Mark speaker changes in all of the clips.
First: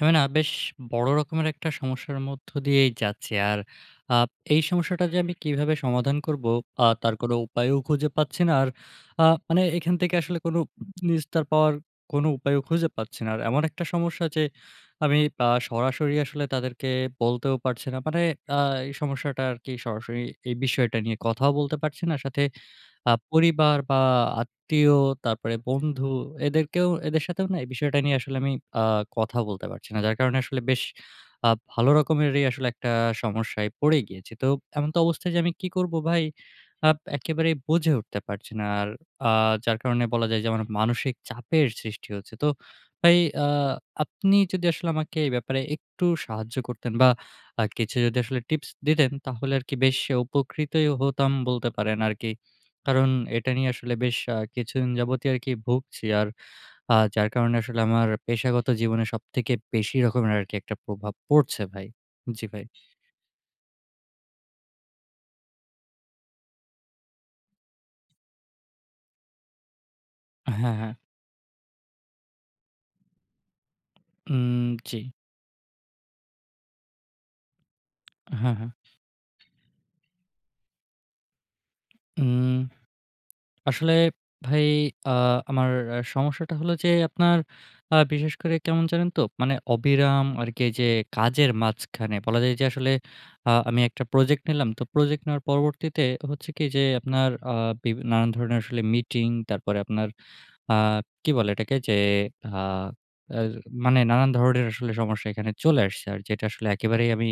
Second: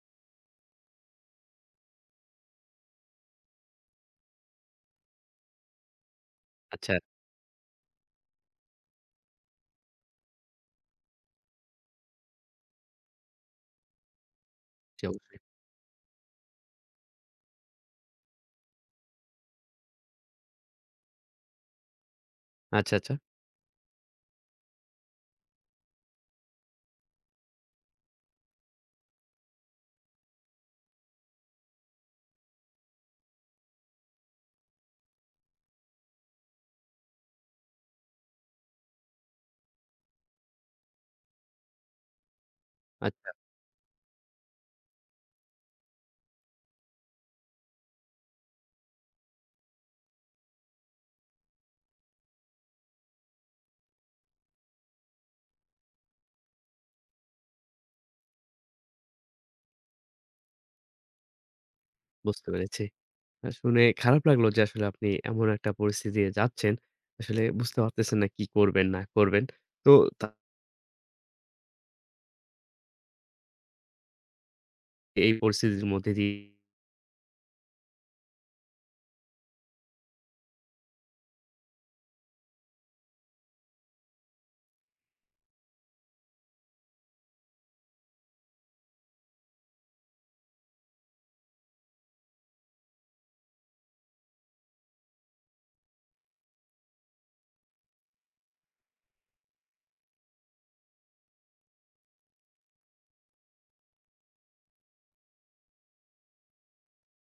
Speaker 1: আমি না বেশ বড় রকমের একটা সমস্যার মধ্য দিয়েই যাচ্ছি। আর আ এই সমস্যাটা যে আমি কিভাবে সমাধান করব,
Speaker 2: আচ্ছা,
Speaker 1: তার কোনো উপায়ও খুঁজে পাচ্ছি না। আর আ মানে এখান থেকে আসলে কোনো নিস্তার পাওয়ার কোনো উপায়ও খুঁজে পাচ্ছি না। আর এমন একটা সমস্যা, যে
Speaker 2: জি
Speaker 1: আমি
Speaker 2: অবশ্যই।
Speaker 1: সরাসরি আসলে তাদেরকে বলতেও পারছি না। মানে আ এই সমস্যাটা আরকি সরাসরি এই বিষয়টা নিয়ে কথাও বলতে পারছি না। সাথে
Speaker 2: আচ্ছা, আচ্ছা।
Speaker 1: পরিবার বা আত্মীয়, তারপরে বন্ধু, এদেরকেও এদের সাথেও না এই বিষয়টা নিয়ে আসলে আমি আ কথা বলতে পারছি না। যার কারণে আসলে বেশ আ ভালো রকমেরই আসলে একটা সমস্যায় পড়ে গিয়েছি। তো এমন তো অবস্থায় যে আমি কি করব ভাই একেবারেই বুঝে উঠতে পারছি না। আর আ যার কারণে বলা যায় যে আমার মানসিক চাপের সৃষ্টি হচ্ছে। তো
Speaker 2: আচ
Speaker 1: ভাই, আ আপনি যদি আসলে আমাকে এই ব্যাপারে একটু সাহায্য করতেন বা কিছু যদি আসলে টিপস দিতেন, তাহলে আরকি বেশ উপকৃতই হতাম বলতে পারেন আরকি। কারণ এটা নিয়ে আসলে বেশ কিছুদিন যাবতই আরকি ভুগছি। আর যার কারণে আসলে আমার পেশাগত জীবনে সবথেকে বেশি রকমের আরকি একটা প্রভাব পড়ছে ভাই। জি
Speaker 2: বুঝতে
Speaker 1: ভাই।
Speaker 2: পেরেছি। শুনে খারাপ লাগলো যে আসলে আপনি এমন একটা পরিস্থিতি দিয়ে যাচ্ছেন। আসলে বুঝতে পারতেছেন না কি করবেন না করবেন। তো তা
Speaker 1: হ্যাঁ, হ্যাঁ। উম জি।
Speaker 2: এই পরিস্থিতির মধ্যে দিয়ে
Speaker 1: হ্যাঁ, হ্যাঁ। উম আসলে ভাই, আ আমার সমস্যাটা হলো যে আপনার বিশেষ করে কেমন জানেন তো? মানে অবিরাম আরকি এইযে কাজের মাঝখানে বলা যায় যে আসলে আমি একটা প্রজেক্ট নিলাম। তো প্রজেক্ট নেওয়ার পরবর্তীতে হচ্ছে কি যে আপনার আ বিভি নানান ধরনের আসলে মিটিং, তারপরে আপনার আ কি বলে এটাকে? যে আ আর মানে নানান ধরনের আসলে সমস্যা এখানে চলে আসছে। আর যেটা আসলে একেবারেই আমি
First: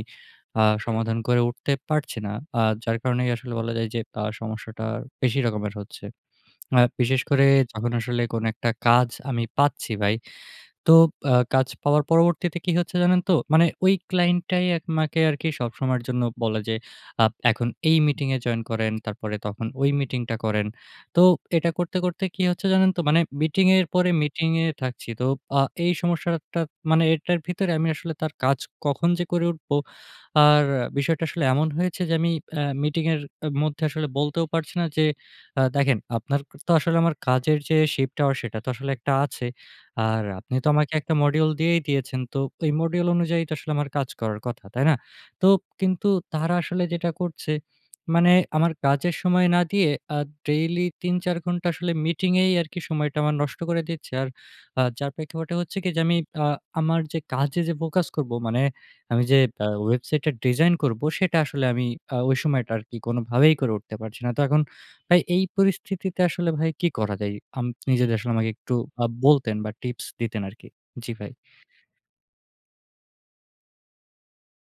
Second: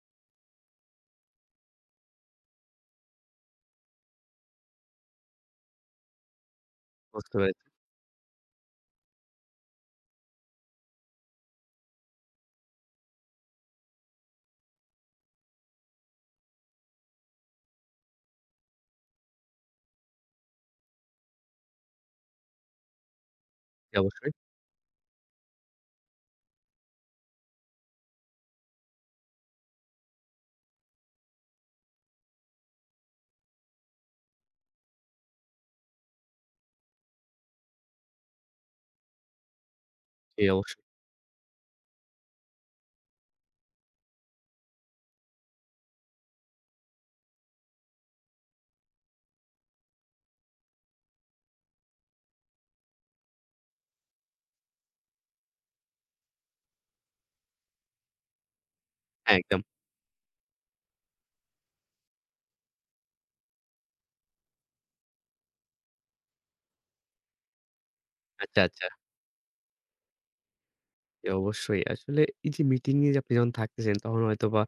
Speaker 1: সমাধান করে উঠতে পারছি না। যার কারণেই আসলে বলা যায় যে সমস্যাটা বেশি রকমের হচ্ছে। বিশেষ
Speaker 2: বুঝতে
Speaker 1: করে
Speaker 2: পেরেছি।
Speaker 1: যখন আসলে কোনো একটা কাজ আমি পাচ্ছি ভাই, তো কাজ পাওয়ার পরবর্তীতে কি হচ্ছে জানেন তো? মানে ওই ক্লায়েন্টটাই আমাকে আরকি সবসময়ের জন্য বলে যে, এখন এই মিটিং এ জয়েন করেন, তারপরে তখন ওই মিটিংটা করেন। তো এটা করতে, করতে কি হচ্ছে জানেন তো? মানে মিটিং এর
Speaker 2: জি
Speaker 1: পরে
Speaker 2: অবশ্যই,
Speaker 1: মিটিং এ থাকছি। তো আ এই সমস্যাটা, মানে এটার ভিতরে আমি আসলে তার কাজ কখন যে করে উঠবো, আর বিষয়টা আসলে এমন হয়েছে যে আমি মিটিং এর মধ্যে আসলে বলতেও পারছি না যে, দেখেন আপনার তো আসলে আমার কাজের যে শিফট আওয়ার সেটা তো আসলে একটা আছে। আর
Speaker 2: জি
Speaker 1: আপনি তো
Speaker 2: অবশ্যই।
Speaker 1: আমাকে একটা মডিউল দিয়েই দিয়েছেন। তো এই মডিউল অনুযায়ী তো আসলে আমার কাজ করার কথা, তাই না? তো কিন্তু তারা আসলে যেটা করছে, মানে আমার কাজের সময় না দিয়ে আ ডেইলি ৩-৪ ঘন্টা আসলে মিটিংয়েই আরকি সময়টা আমার নষ্ট করে দিচ্ছে। আর যার প্রেক্ষাপটে হচ্ছে কি, যে আমি আ আমার যে কাজে যে ফোকাস করব, মানে আমি
Speaker 2: হ্যাঁ,
Speaker 1: যে
Speaker 2: একদম।
Speaker 1: ওয়েবসাইটটা ডিজাইন করব, সেটা আসলে আমি ওই সময়টা আরকি কোনোভাবেই করে উঠতে পারছি না। তো এখন ভাই এই পরিস্থিতিতে আসলে ভাই কি করা যায়? আপনি যদি আসলে আমাকে
Speaker 2: আচ্ছা,
Speaker 1: একটু
Speaker 2: আচ্ছা।
Speaker 1: বলতেন বা টিপস দিতেন আরকি। জি
Speaker 2: জি,
Speaker 1: ভাই।
Speaker 2: অবশ্যই। আসলে এই যে মিটিং এ আপনি যখন থাকতেছেন তখন হয়তোবা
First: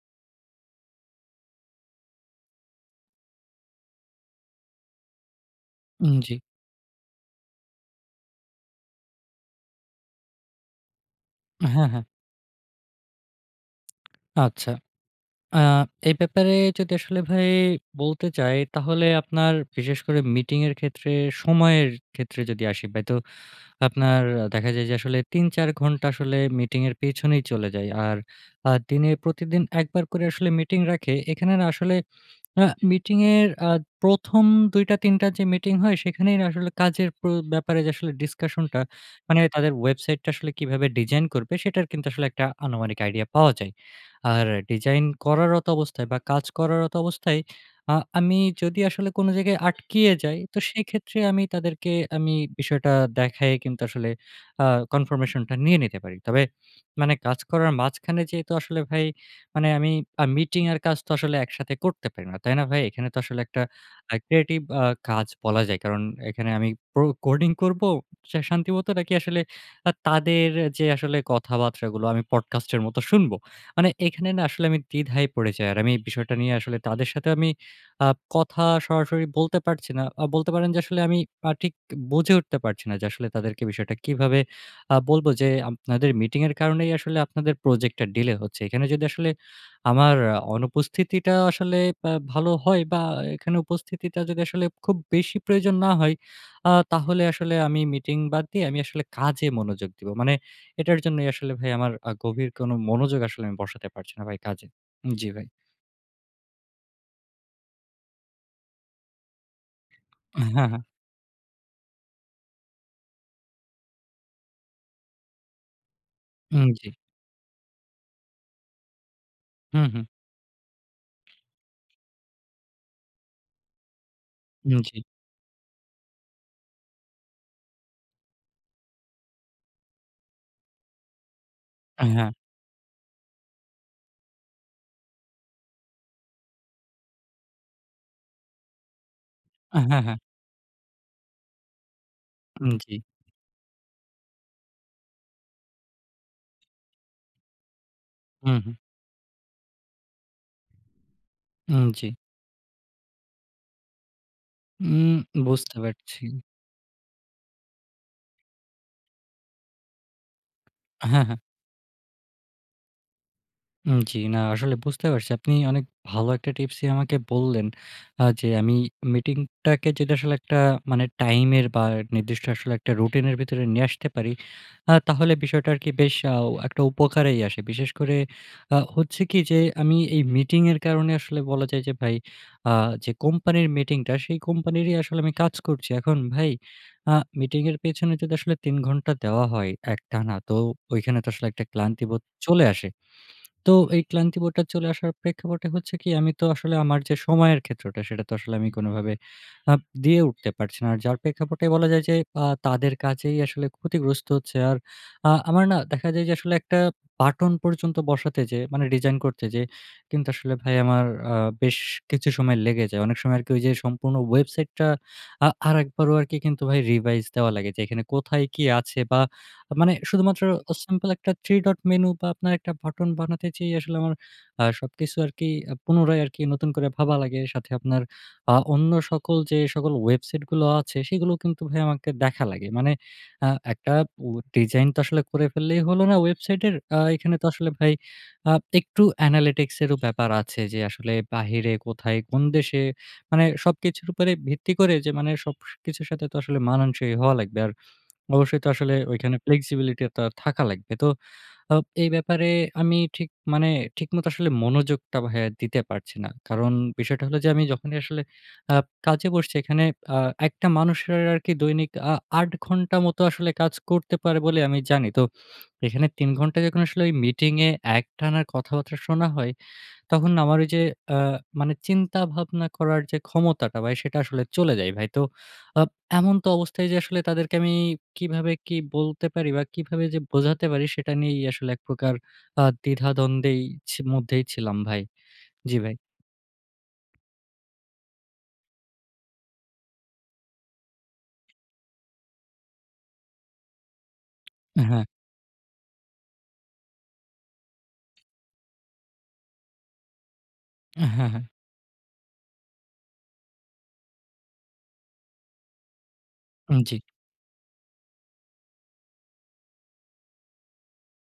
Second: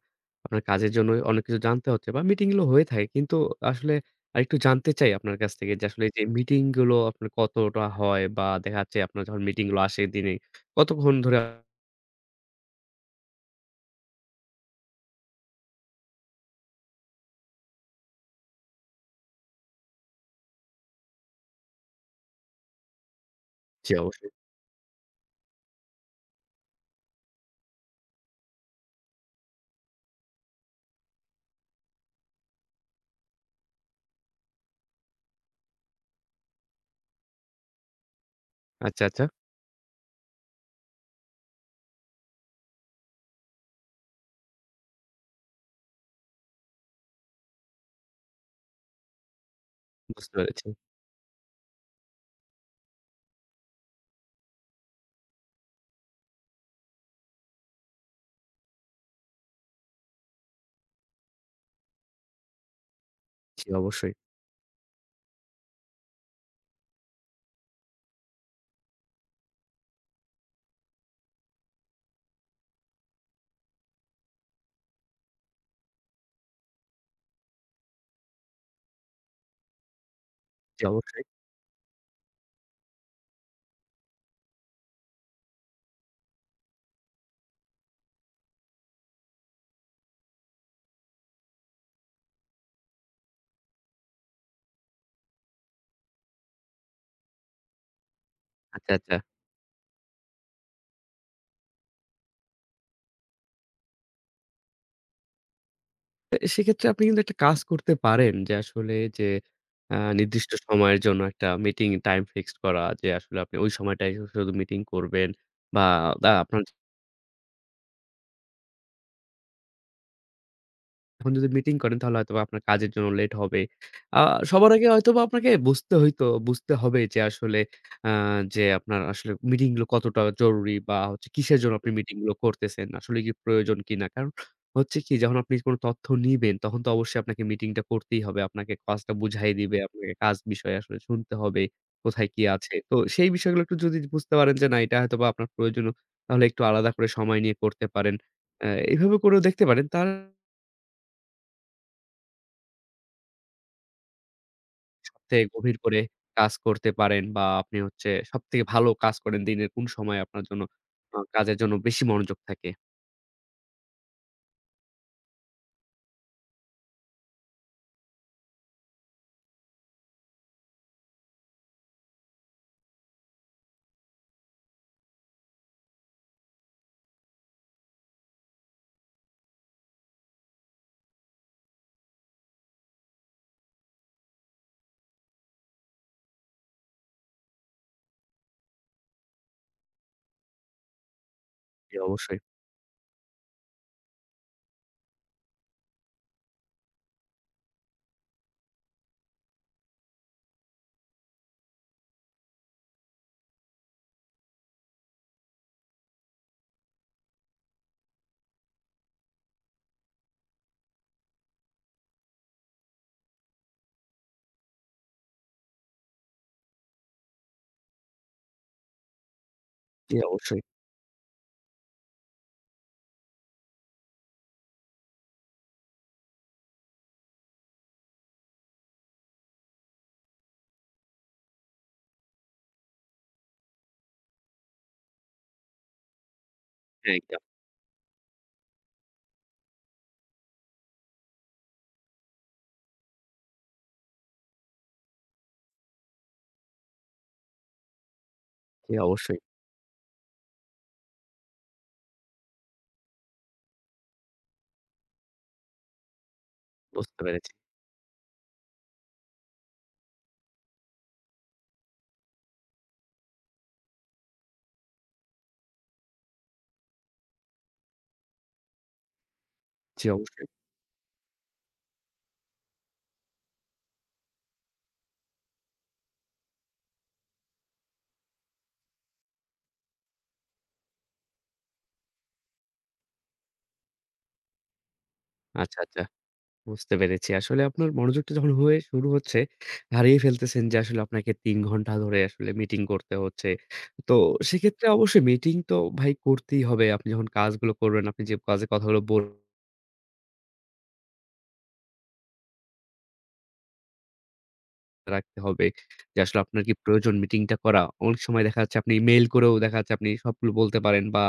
Speaker 2: আপনার কাজের জন্য অনেক কিছু জানতে হচ্ছে বা মিটিং গুলো হয়ে থাকে। কিন্তু আসলে আরেকটু জানতে চাই আপনার কাছ থেকে যে আসলে
Speaker 1: উম
Speaker 2: যে
Speaker 1: জি।
Speaker 2: মিটিং গুলো আপনার কতটা হয় বা দেখা যাচ্ছে আপনার যখন মিটিং গুলো আসে দিনে কতক্ষণ ধরে
Speaker 1: হ্যাঁ, হ্যাঁ। আচ্ছা। আ এই ব্যাপারে যদি আসলে ভাই বলতে চাই, তাহলে আপনার বিশেষ করে মিটিং এর ক্ষেত্রে সময়ের ক্ষেত্রে যদি আসি ভাই, তো
Speaker 2: জি,
Speaker 1: আপনার
Speaker 2: অবশ্যই।
Speaker 1: দেখা যায় যে আসলে ৩-৪ ঘন্টা আসলে মিটিং এর পেছনেই চলে যায়। আর দিনে প্রতিদিন একবার করে আসলে মিটিং রাখে। এখানে না আসলে আ মিটিং এর ১ম ২টা ৩ টা যে মিটিং হয়, সেখানেই আসলে কাজের ব্যাপারে যে আসলে ডিসকাশনটা,
Speaker 2: আচ্ছা, আচ্ছা।
Speaker 1: মানে তাদের ওয়েবসাইটটা আসলে কিভাবে ডিজাইন করবে সেটার কিন্তু আসলে একটা আনুমানিক আইডিয়া পাওয়া যায়। আর ডিজাইন করারত অবস্থায় বা কাজ করারত অবস্থায় আমি যদি আসলে কোনো জায়গায় আটকিয়ে
Speaker 2: বুঝতে
Speaker 1: যাই, তো
Speaker 2: পেরেছি।
Speaker 1: সেক্ষেত্রে আমি তাদেরকে বিষয়টা দেখায়ে কিন্তু আসলে আ কনফার্মেশনটা নিয়ে নিতে পারি। তবে মানে কাজ করার মাঝখানে যেহেতু আসলে ভাই, মানে আমি মিটিং আর কাজ তো আসলে একসাথে করতে পারি না। তাই না ভাই? এখানে তো আসলে একটা
Speaker 2: জি, অবশ্যই।
Speaker 1: ক্রিয়েটিভ কাজ বলা যায়। কারণ এখানে আমি প্রো কোডিং করব শান্তিমতো, নাকি আসলে তাদের যে আসলে কথাবার্তাগুলো আমি পডকাস্টের মতো শুনবো। মানে এখানে না আসলে আমি দ্বিধায় পড়ে যাই। আর আমি এই বিষয়টা নিয়ে আসলে তাদের সাথে আমি আ কথা সরাসরি বলতে পারছি না। বলতে পারেন যে
Speaker 2: জি,
Speaker 1: আসলে আমি
Speaker 2: অবশ্যই।
Speaker 1: ঠিক বুঝে উঠতে পারছি না যে আসলে তাদেরকে বিষয়টা কিভাবে বলব, যে আপনাদের মিটিং এর কারণেই আসলে আপনাদের প্রজেক্টটা ডিলে হচ্ছে। এখানে যদি আসলে আমার অনুপস্থিতিটা আসলে বা ভালো হয় বা এখানে উপস্থিতিটা যদি আসলে খুব বেশি প্রয়োজন না হয়, তাহলে আসলে আমি মিটিং বাদ দিয়ে আমি
Speaker 2: আচ্ছা,
Speaker 1: আসলে
Speaker 2: আচ্ছা।
Speaker 1: কাজে মনোযোগ দিব। মানে এটার জন্যই আসলে ভাই আমার গভীর কোনো মনোযোগ আসলে আমি বসাতে পারছি না ভাই কাজে। জি ভাই।
Speaker 2: সেক্ষেত্রে আপনি কিন্তু একটা কাজ করতে পারেন যে আসলে যে নির্দিষ্ট
Speaker 1: হ্যাঁ, হ্যাঁ।
Speaker 2: সময়ের জন্য একটা মিটিং টাইম ফিক্সড করা যে আসলে আপনি ওই সময়টাই শুধু মিটিং করবেন বা আপনার
Speaker 1: উম জি। হুম, হুম।
Speaker 2: এখন যদি মিটিং করেন তাহলে হয়তোবা আপনার কাজের জন্য লেট হবে। আ সবার
Speaker 1: উম
Speaker 2: আগে
Speaker 1: জি।
Speaker 2: হয়তোবা আপনাকে বুঝতে হবে যে আসলে আ যে আপনার আসলে মিটিং গুলো কতটা জরুরি বা হচ্ছে কিসের জন্য আপনি মিটিং
Speaker 1: হ্যাঁ।
Speaker 2: গুলো করতেছেন। আসলে কি প্রয়োজন কিনা? কারণ হচ্ছে কি যখন আপনি কোন তথ্য নিবেন তখন তো অবশ্যই আপনাকে মিটিংটা করতেই হবে। আপনাকে কাজটা বুঝাই দিবে,
Speaker 1: হ্যাঁ,
Speaker 2: আপনাকে
Speaker 1: হ্যাঁ।
Speaker 2: কাজ বিষয়ে আসলে শুনতে হবে, কোথায় কি
Speaker 1: উম
Speaker 2: আছে। তো
Speaker 1: জি।
Speaker 2: সেই বিষয়গুলো একটু যদি বুঝতে পারেন যে না এটা হয়তোবা আপনার প্রয়োজনীয় তাহলে একটু আলাদা করে সময় নিয়ে করতে পারেন।
Speaker 1: হুম, হুম।
Speaker 2: এভাবে করেও দেখতে পারেন। তার
Speaker 1: উম জি। উম
Speaker 2: সবথেকে গভীর
Speaker 1: বুঝতে
Speaker 2: করে
Speaker 1: পারছি।
Speaker 2: কাজ করতে পারেন বা আপনি হচ্ছে সবথেকে ভালো কাজ করেন দিনের কোন সময় আপনার জন্য
Speaker 1: হ্যাঁ, হ্যাঁ।
Speaker 2: কাজের জন্য বেশি মনোযোগ থাকে?
Speaker 1: উম জি, না আসলে বুঝতে পারছি। আপনি অনেক ভালো একটা টিপসই আমাকে বললেন। যে আমি মিটিংটাকে যদি আসলে একটা, মানে টাইমের বা নির্দিষ্ট আসলে একটা রুটিনের ভিতরে নিয়ে আসতে পারি, তাহলে বিষয়টা আরকি বেশ একটা উপকারেই আসে। বিশেষ করে হচ্ছে কি, যে আমি এই মিটিং এর কারণে আসলে বলা যায় যে ভাই, আ যে কোম্পানির মিটিংটা সেই কোম্পানিরই আসলে আমি কাজ করছি। এখন ভাই আ মিটিং এর পেছনে যদি আসলে ৩ ঘন্টা দেওয়া হয় একটানা, তো ওইখানে তো আসলে একটা
Speaker 2: জি,
Speaker 1: ক্লান্তিবোধ
Speaker 2: অবশ্যই,
Speaker 1: চলে আসে। তো এই ক্লান্তিবোধটা চলে আসার প্রেক্ষাপটে হচ্ছে কি, আমি তো আসলে আমার যে সময়ের ক্ষেত্রটা, সেটা তো আসলে আমি কোনোভাবে আ দিয়ে উঠতে পারছি না। আর যার প্রেক্ষাপটে বলা যায় যে তাদের কাজেই আসলে ক্ষতিগ্রস্ত হচ্ছে। আর আমার না দেখা যায় যে আসলে একটা বাটন পর্যন্ত বসাতে যেয়ে, মানে ডিজাইন করতে যেয়ে কিন্তু আসলে ভাই আমার আ বেশ কিছু সময় লেগে যায়। অনেক সময় আরকি ওই যে সম্পূর্ণ ওয়েবসাইটটা আরেকবারও আরকি কিন্তু ভাই রিভাইজ দেওয়া লাগে, যে এখানে কোথায় কি আছে বা মানে
Speaker 2: জি,
Speaker 1: শুধুমাত্র
Speaker 2: অবশ্যই।
Speaker 1: সিম্পল একটা 3 ডট মেনু বা আপনার একটা বাটন বানাতে চেয়ে আসলে আমার সবকিছু আরকি পুনরায় আরকি নতুন করে ভাবা লাগে। সাথে আপনার অন্য সকল যে সকল ওয়েবসাইট গুলো আছে সেগুলো কিন্তু ভাই আমাকে দেখা লাগে। মানে আ একটা ও ডিজাইন তো আসলে করে ফেললেই হলো না ওয়েবসাইটের।
Speaker 2: হ্যাঁ,
Speaker 1: এখানে
Speaker 2: একদম।
Speaker 1: তো আসলে ভাই আ একটু অ্যানালিটিক্স এরও ব্যাপার আছে, যে আসলে বাহিরে, কোথায়, কোন দেশে, মানে সবকিছুর উপরে ভিত্তি করে, যে মানে সবকিছুর সাথে তো আসলে মানানসই হওয়া লাগবে। আর অবশ্যই তো
Speaker 2: জি,
Speaker 1: আসলে ঐখানে
Speaker 2: অবশ্যই।
Speaker 1: ফ্লেক্সিবিলিটি টা থাকা লাগবে। তো আ এই ব্যাপারে আমি ঠিক, মানে ঠিকমতো আসলে মনোযোগটা ভাইয়া দিতে পারছি না। কারণ
Speaker 2: বুঝতে
Speaker 1: বিষয়টা হলো যে
Speaker 2: পেরেছি।
Speaker 1: আমি যখনই আসলে আ কাজে বসছি এখানে আ একটা মানুষের আরকি দৈনিক ৮ ঘন্টা মতো আসলে কাজ করতে পারে বলে আমি জানি। তো এখানে ৩ ঘন্টা যখন আসলে ওই মিটিং এ একটানা কথাবার্তা শোনা হয়,
Speaker 2: জি,
Speaker 1: তখন
Speaker 2: অবশ্যই।
Speaker 1: আমার ওই যে আ মানে চিন্তা ভাবনা করার যে ক্ষমতাটা ভাই, সেটা আসলে চলে যায় ভাই। তো আ এমন তো অবস্থায় যে আসলে তাদেরকে আমি কিভাবে কি বলতে পারি বা কিভাবে যে বোঝাতে পারি সেটা নিয়েই আসলে এক প্রকার দ্বিধাদ্বন্দ্বেই মধ্যেই ছিলাম ভাই। জি
Speaker 2: আচ্ছা,
Speaker 1: ভাই।
Speaker 2: আচ্ছা। বুঝতে পেরেছি। আসলে আপনার মনোযোগটা যখন শুরু হচ্ছে, হারিয়ে ফেলতেছেন যে আসলে আপনাকে ৩ ঘন্টা ধরে আসলে মিটিং করতে হচ্ছে। তো সেক্ষেত্রে
Speaker 1: হ্যাঁ,
Speaker 2: অবশ্যই মিটিং তো ভাই করতেই হবে। আপনি যখন কাজগুলো করবেন, আপনি যে কাজের কথাগুলো
Speaker 1: হ্যাঁ, হ্যাঁ।
Speaker 2: রাখতে হবে। যে আসলে আপনার কি
Speaker 1: উম জি।
Speaker 2: প্রয়োজন মিটিংটা করা? অনেক সময় দেখা যাচ্ছে আপনি মেইল করেও দেখা যাচ্ছে আপনি সবগুলো বলতে পারেন বা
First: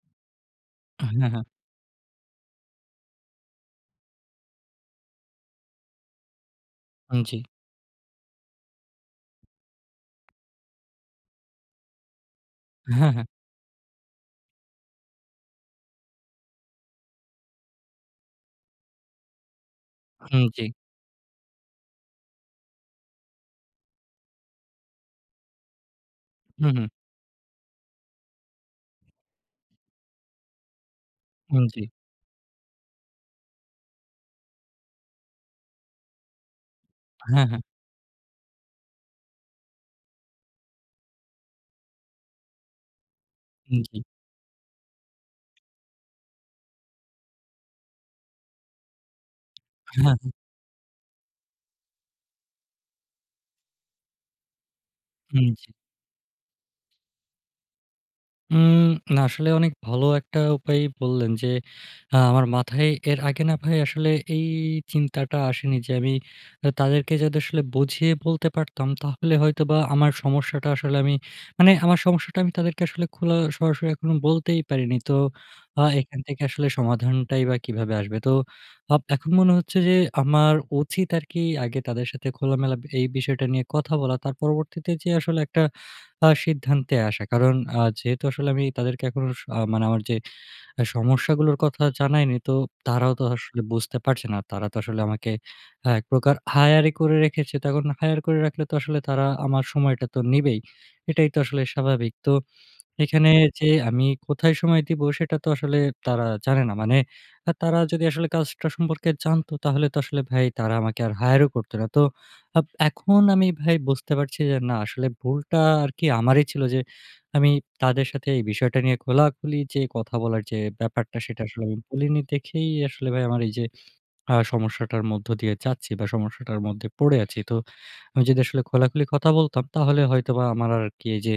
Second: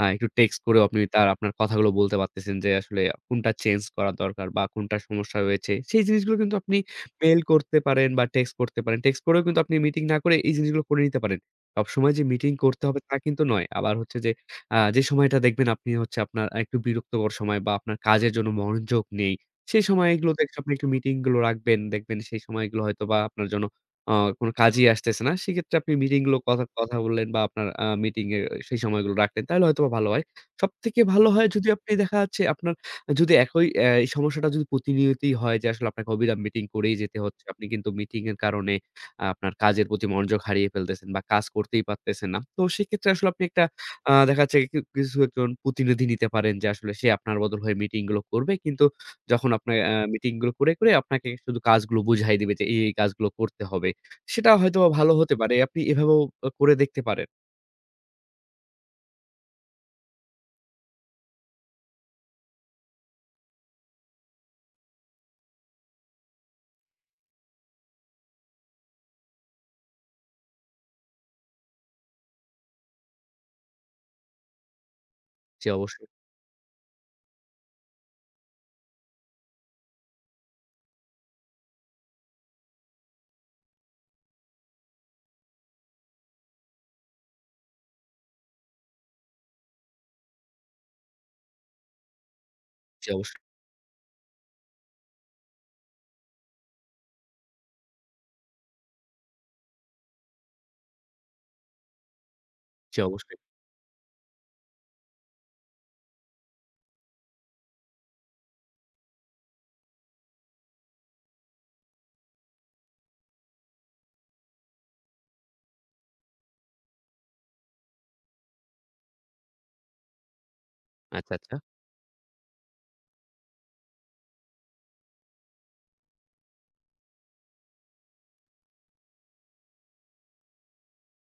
Speaker 2: একটু টেক্সট করেও আপনি তার
Speaker 1: হ্যাঁ, হ্যাঁ।
Speaker 2: আপনার কথাগুলো বলতে পারতেছেন যে আসলে কোনটা চেঞ্জ করা দরকার বা কোনটা সমস্যা হয়েছে। সেই জিনিসগুলো কিন্তু আপনি
Speaker 1: উম জি।
Speaker 2: মেইল করতে পারেন বা টেক্সট করতে পারেন। টেক্সট করেও কিন্তু আপনি মিটিং না করে এই জিনিসগুলো করে নিতে পারেন। সবসময় যে মিটিং করতে হবে
Speaker 1: হ্যাঁ,
Speaker 2: তা
Speaker 1: হ্যাঁ।
Speaker 2: কিন্তু নয়। আবার হচ্ছে যে যে সময়টা দেখবেন আপনি হচ্ছে আপনার একটু বিরক্তকর সময় বা আপনার কাজের জন্য মনোযোগ নেই সেই সময় এগুলোতে
Speaker 1: উম জি।
Speaker 2: আপনি একটু মিটিং গুলো রাখবেন। দেখবেন সেই সময়গুলো হয়তোবা আপনার জন্য আ কোন কাজেই আসতেছে না। সেক্ষেত্রে আপনি মিটিং গুলো কথা
Speaker 1: হুম, হুম।
Speaker 2: কথা বললেন বা আপনার মিটিং এ সেই সময়গুলো রাখলেন। তাহলে হয়তোবা ভালো হয়। সবথেকে ভালো হয়
Speaker 1: উম
Speaker 2: যদি
Speaker 1: জি।
Speaker 2: আপনি দেখা যাচ্ছে আপনার যদি একই অ্যা এই সমস্যাটা যদি প্রতিনিয়তই হয় যে আসলে আপনাকে অবিরাম মিটিং করেই যেতে হচ্ছে।
Speaker 1: হ্যাঁ, হ্যাঁ।
Speaker 2: আপনি কিন্তু মিটিং এর কারণে আপনার কাজের প্রতি মনোযোগ হারিয়ে ফেলতেছেন বা কাজ করতেই পারতেছেন না। তো সেক্ষেত্রে আসলে আপনি একটা
Speaker 1: উম জি।
Speaker 2: দেখা যাচ্ছে কি কিছু একজন প্রতিনিধি নিতে পারেন যে আসলে সে আপনার বদল হয়ে মিটিং গুলো করবে। কিন্তু যখন আপনার
Speaker 1: হ্যাঁ,
Speaker 2: মিটিং
Speaker 1: হ্যাঁ।
Speaker 2: গুলো করে আপনাকে শুধু কাজগুলো বুঝাই দিবে যে এই কাজগুলো করতে হবে। সেটা হয়তোবা ভালো হতে
Speaker 1: উম
Speaker 2: পারে।
Speaker 1: জি।
Speaker 2: আপনি এভাবেও করে দেখতে পারেন।
Speaker 1: উম না আসলে অনেক ভালো একটা উপায় বললেন যে, আমার মাথায় এর আগে না ভাই আসলে এই চিন্তাটা আসেনি যে আমি তাদেরকে যদি আসলে বুঝিয়ে বলতে পারতাম, তাহলে হয়তোবা আমার সমস্যাটা আসলে আমি, মানে আমার সমস্যাটা আমি তাদেরকে আসলে সরাসরি এখনো বলতেই পারিনি। তো
Speaker 2: জি অবশ্যই,
Speaker 1: এখান থেকে আসলে সমাধানটাই বা কিভাবে আসবে? তো এখন মনে হচ্ছে যে আমার উচিত আরকি আগে তাদের সাথে খোলামেলা এই বিষয়টা নিয়ে কথা বলা। তার পরবর্তীতে যে আসলে একটা সিদ্ধান্তে আসা। কারণ যেহেতু আসলে আমি তাদেরকে এখনো স আ মানে আমার যে সমস্যাগুলোর কথা জানাইনি, তো
Speaker 2: জি
Speaker 1: তারাও তো
Speaker 2: অবশ্যই,
Speaker 1: আসলে বুঝতে পারছে না। তারা তো আসলে আমাকে এক প্রকার হায়ারই করে রেখেছে। তো এখন হায়ার করে রাখলে তো আসলে তারা আমার সময়টা তো নিবেই। এটাই তো আসলে স্বাভাবিক। তো
Speaker 2: জি
Speaker 1: এখানে
Speaker 2: অবশ্যই।
Speaker 1: যে আমি কোথায় সময় দিব সেটা তো আসলে তারা জানে না। মানে তারা যদি আসলে কাজটা সম্পর্কে জানতো, তাহলে তো আসলে ভাই তারা আমাকে আর হায়ার ও করত না। তো এখন আমি ভাই বুঝতে পারছি যে না, আসলে ভুলটা আরকি আমারই ছিল, যে আমি তাদের সাথে এই বিষয়টা নিয়ে খোলাখুলি যে কথা বলার যে ব্যাপারটা
Speaker 2: আচ্ছা,
Speaker 1: সেটা
Speaker 2: আচ্ছা।
Speaker 1: আসলে আমি বলিনি দেখেই আসলে ভাই আমার এই যে সমস্যাটার মধ্য দিয়ে যাচ্ছি বা সমস্যাটার মধ্যে পড়ে আছি। তো আমি যদি আসলে খোলাখুলি কথা বলতাম, তাহলে হয়তোবা আমার আরকি এই যে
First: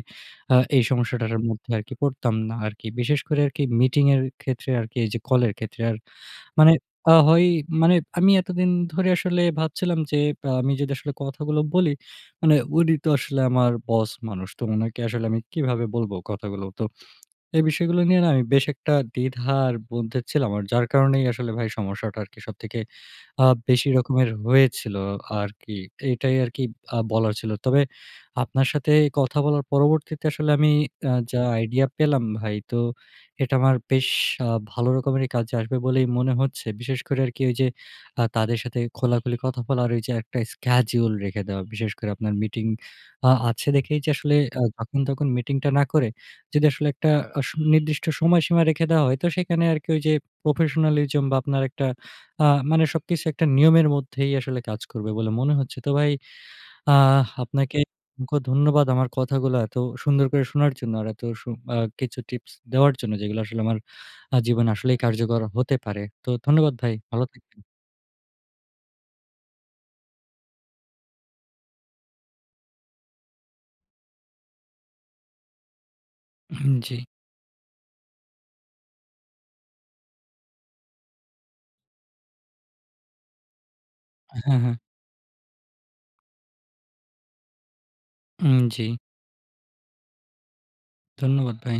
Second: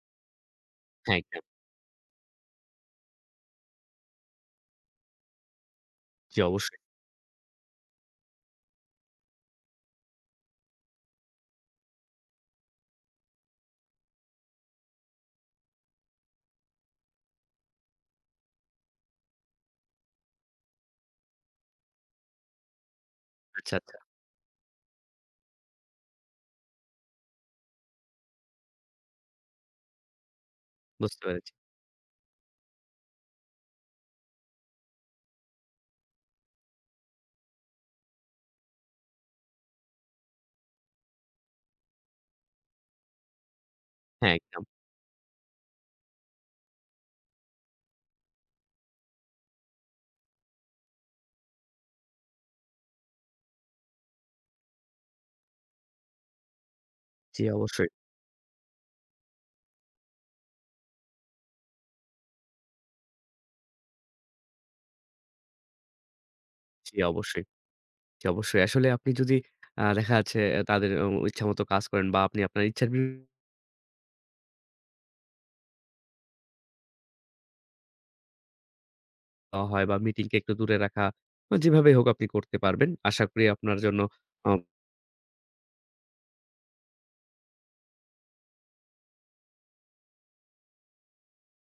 Speaker 1: এই
Speaker 2: হ্যাঁ,
Speaker 1: সমস্যাটার
Speaker 2: একদম।
Speaker 1: মধ্যে আরকি পড়তাম না আরকি। বিশেষ করে আরকি মিটিং এর ক্ষেত্রে আরকি এই যে কলের ক্ষেত্রে আর
Speaker 2: জি
Speaker 1: মানে
Speaker 2: অবশ্যই।
Speaker 1: আ হয় মানে আমি এতদিন ধরে আসলে ভাবছিলাম যে আমি যদি আসলে কথাগুলো বলি, মানে উনি তো আসলে আমার বস মানুষ। তো উনাকে আসলে আমি কিভাবে বলবো কথাগুলো? তো এই বিষয়গুলো নিয়ে না আমি বেশ একটা দ্বিধার মধ্যে ছিলাম। আর যার কারণেই আসলে ভাই সমস্যাটা আরকি সবথেকে
Speaker 2: আচ্ছা,
Speaker 1: বেশি
Speaker 2: আচ্ছা।
Speaker 1: রকমের হয়েছিল আরকি। এটাই আরকি বলার ছিল। তবে আপনার সাথে কথা বলার পরবর্তীতে আসলে আমি
Speaker 2: বুঝতে
Speaker 1: যা
Speaker 2: পেরেছি।
Speaker 1: আইডিয়া পেলাম ভাই, তো এটা আমার বেশ আ ভালো রকমেরই কাজে আসবে বলেই মনে হচ্ছে। বিশেষ করে আরকি ওই যে তাদের সাথে খোলাখুলি কথা বলা আর ওই যে একটা schedule রেখে দেওয়া। বিশেষ করে আপনার মিটিং আছে দেখেই, যে
Speaker 2: হ্যাঁ,
Speaker 1: আসলে
Speaker 2: একদম।
Speaker 1: যখন তখন মিটিংটা না করে যদি আসলে একটা আস নির্দিষ্ট সময়সীমা রেখে দেওয়া হয়, তো সেখানে আরকি ওই যে প্রফেশনালিজম বা আপনার একটা আ মানে সবকিছু একটা নিয়মের মধ্যেই আসলে কাজ করবে বলে মনে হচ্ছে। তো ভাই
Speaker 2: জি
Speaker 1: আপনাকে
Speaker 2: অবশ্যই,
Speaker 1: অসংখ্য ধন্যবাদ আমার কথাগুলো এত সুন্দর করে শোনার জন্য আর এত কিছু টিপস দেওয়ার জন্য যেগুলো আসলে আমার জীবনে আসলেই কার্যকর হতে পারে। তো ধন্যবাদ ভাই।
Speaker 2: জি
Speaker 1: ভালো
Speaker 2: অবশ্যই,
Speaker 1: থাকবেন।
Speaker 2: জি অবশ্যই। আসলে আপনি যদি দেখা যাচ্ছে তাদের ইচ্ছামত কাজ করেন বা আপনি আপনার ইচ্ছার বিরুদ্ধে
Speaker 1: হুম, জি।
Speaker 2: যাওয়া হয় বা মিটিং কে একটু দূরে রাখা, যেভাবেই হোক আপনি করতে পারবেন। আশা করি আপনার জন্য অ
Speaker 1: হ্যাঁ, হ্যাঁ। উম জি। ধন্যবাদ ভাই।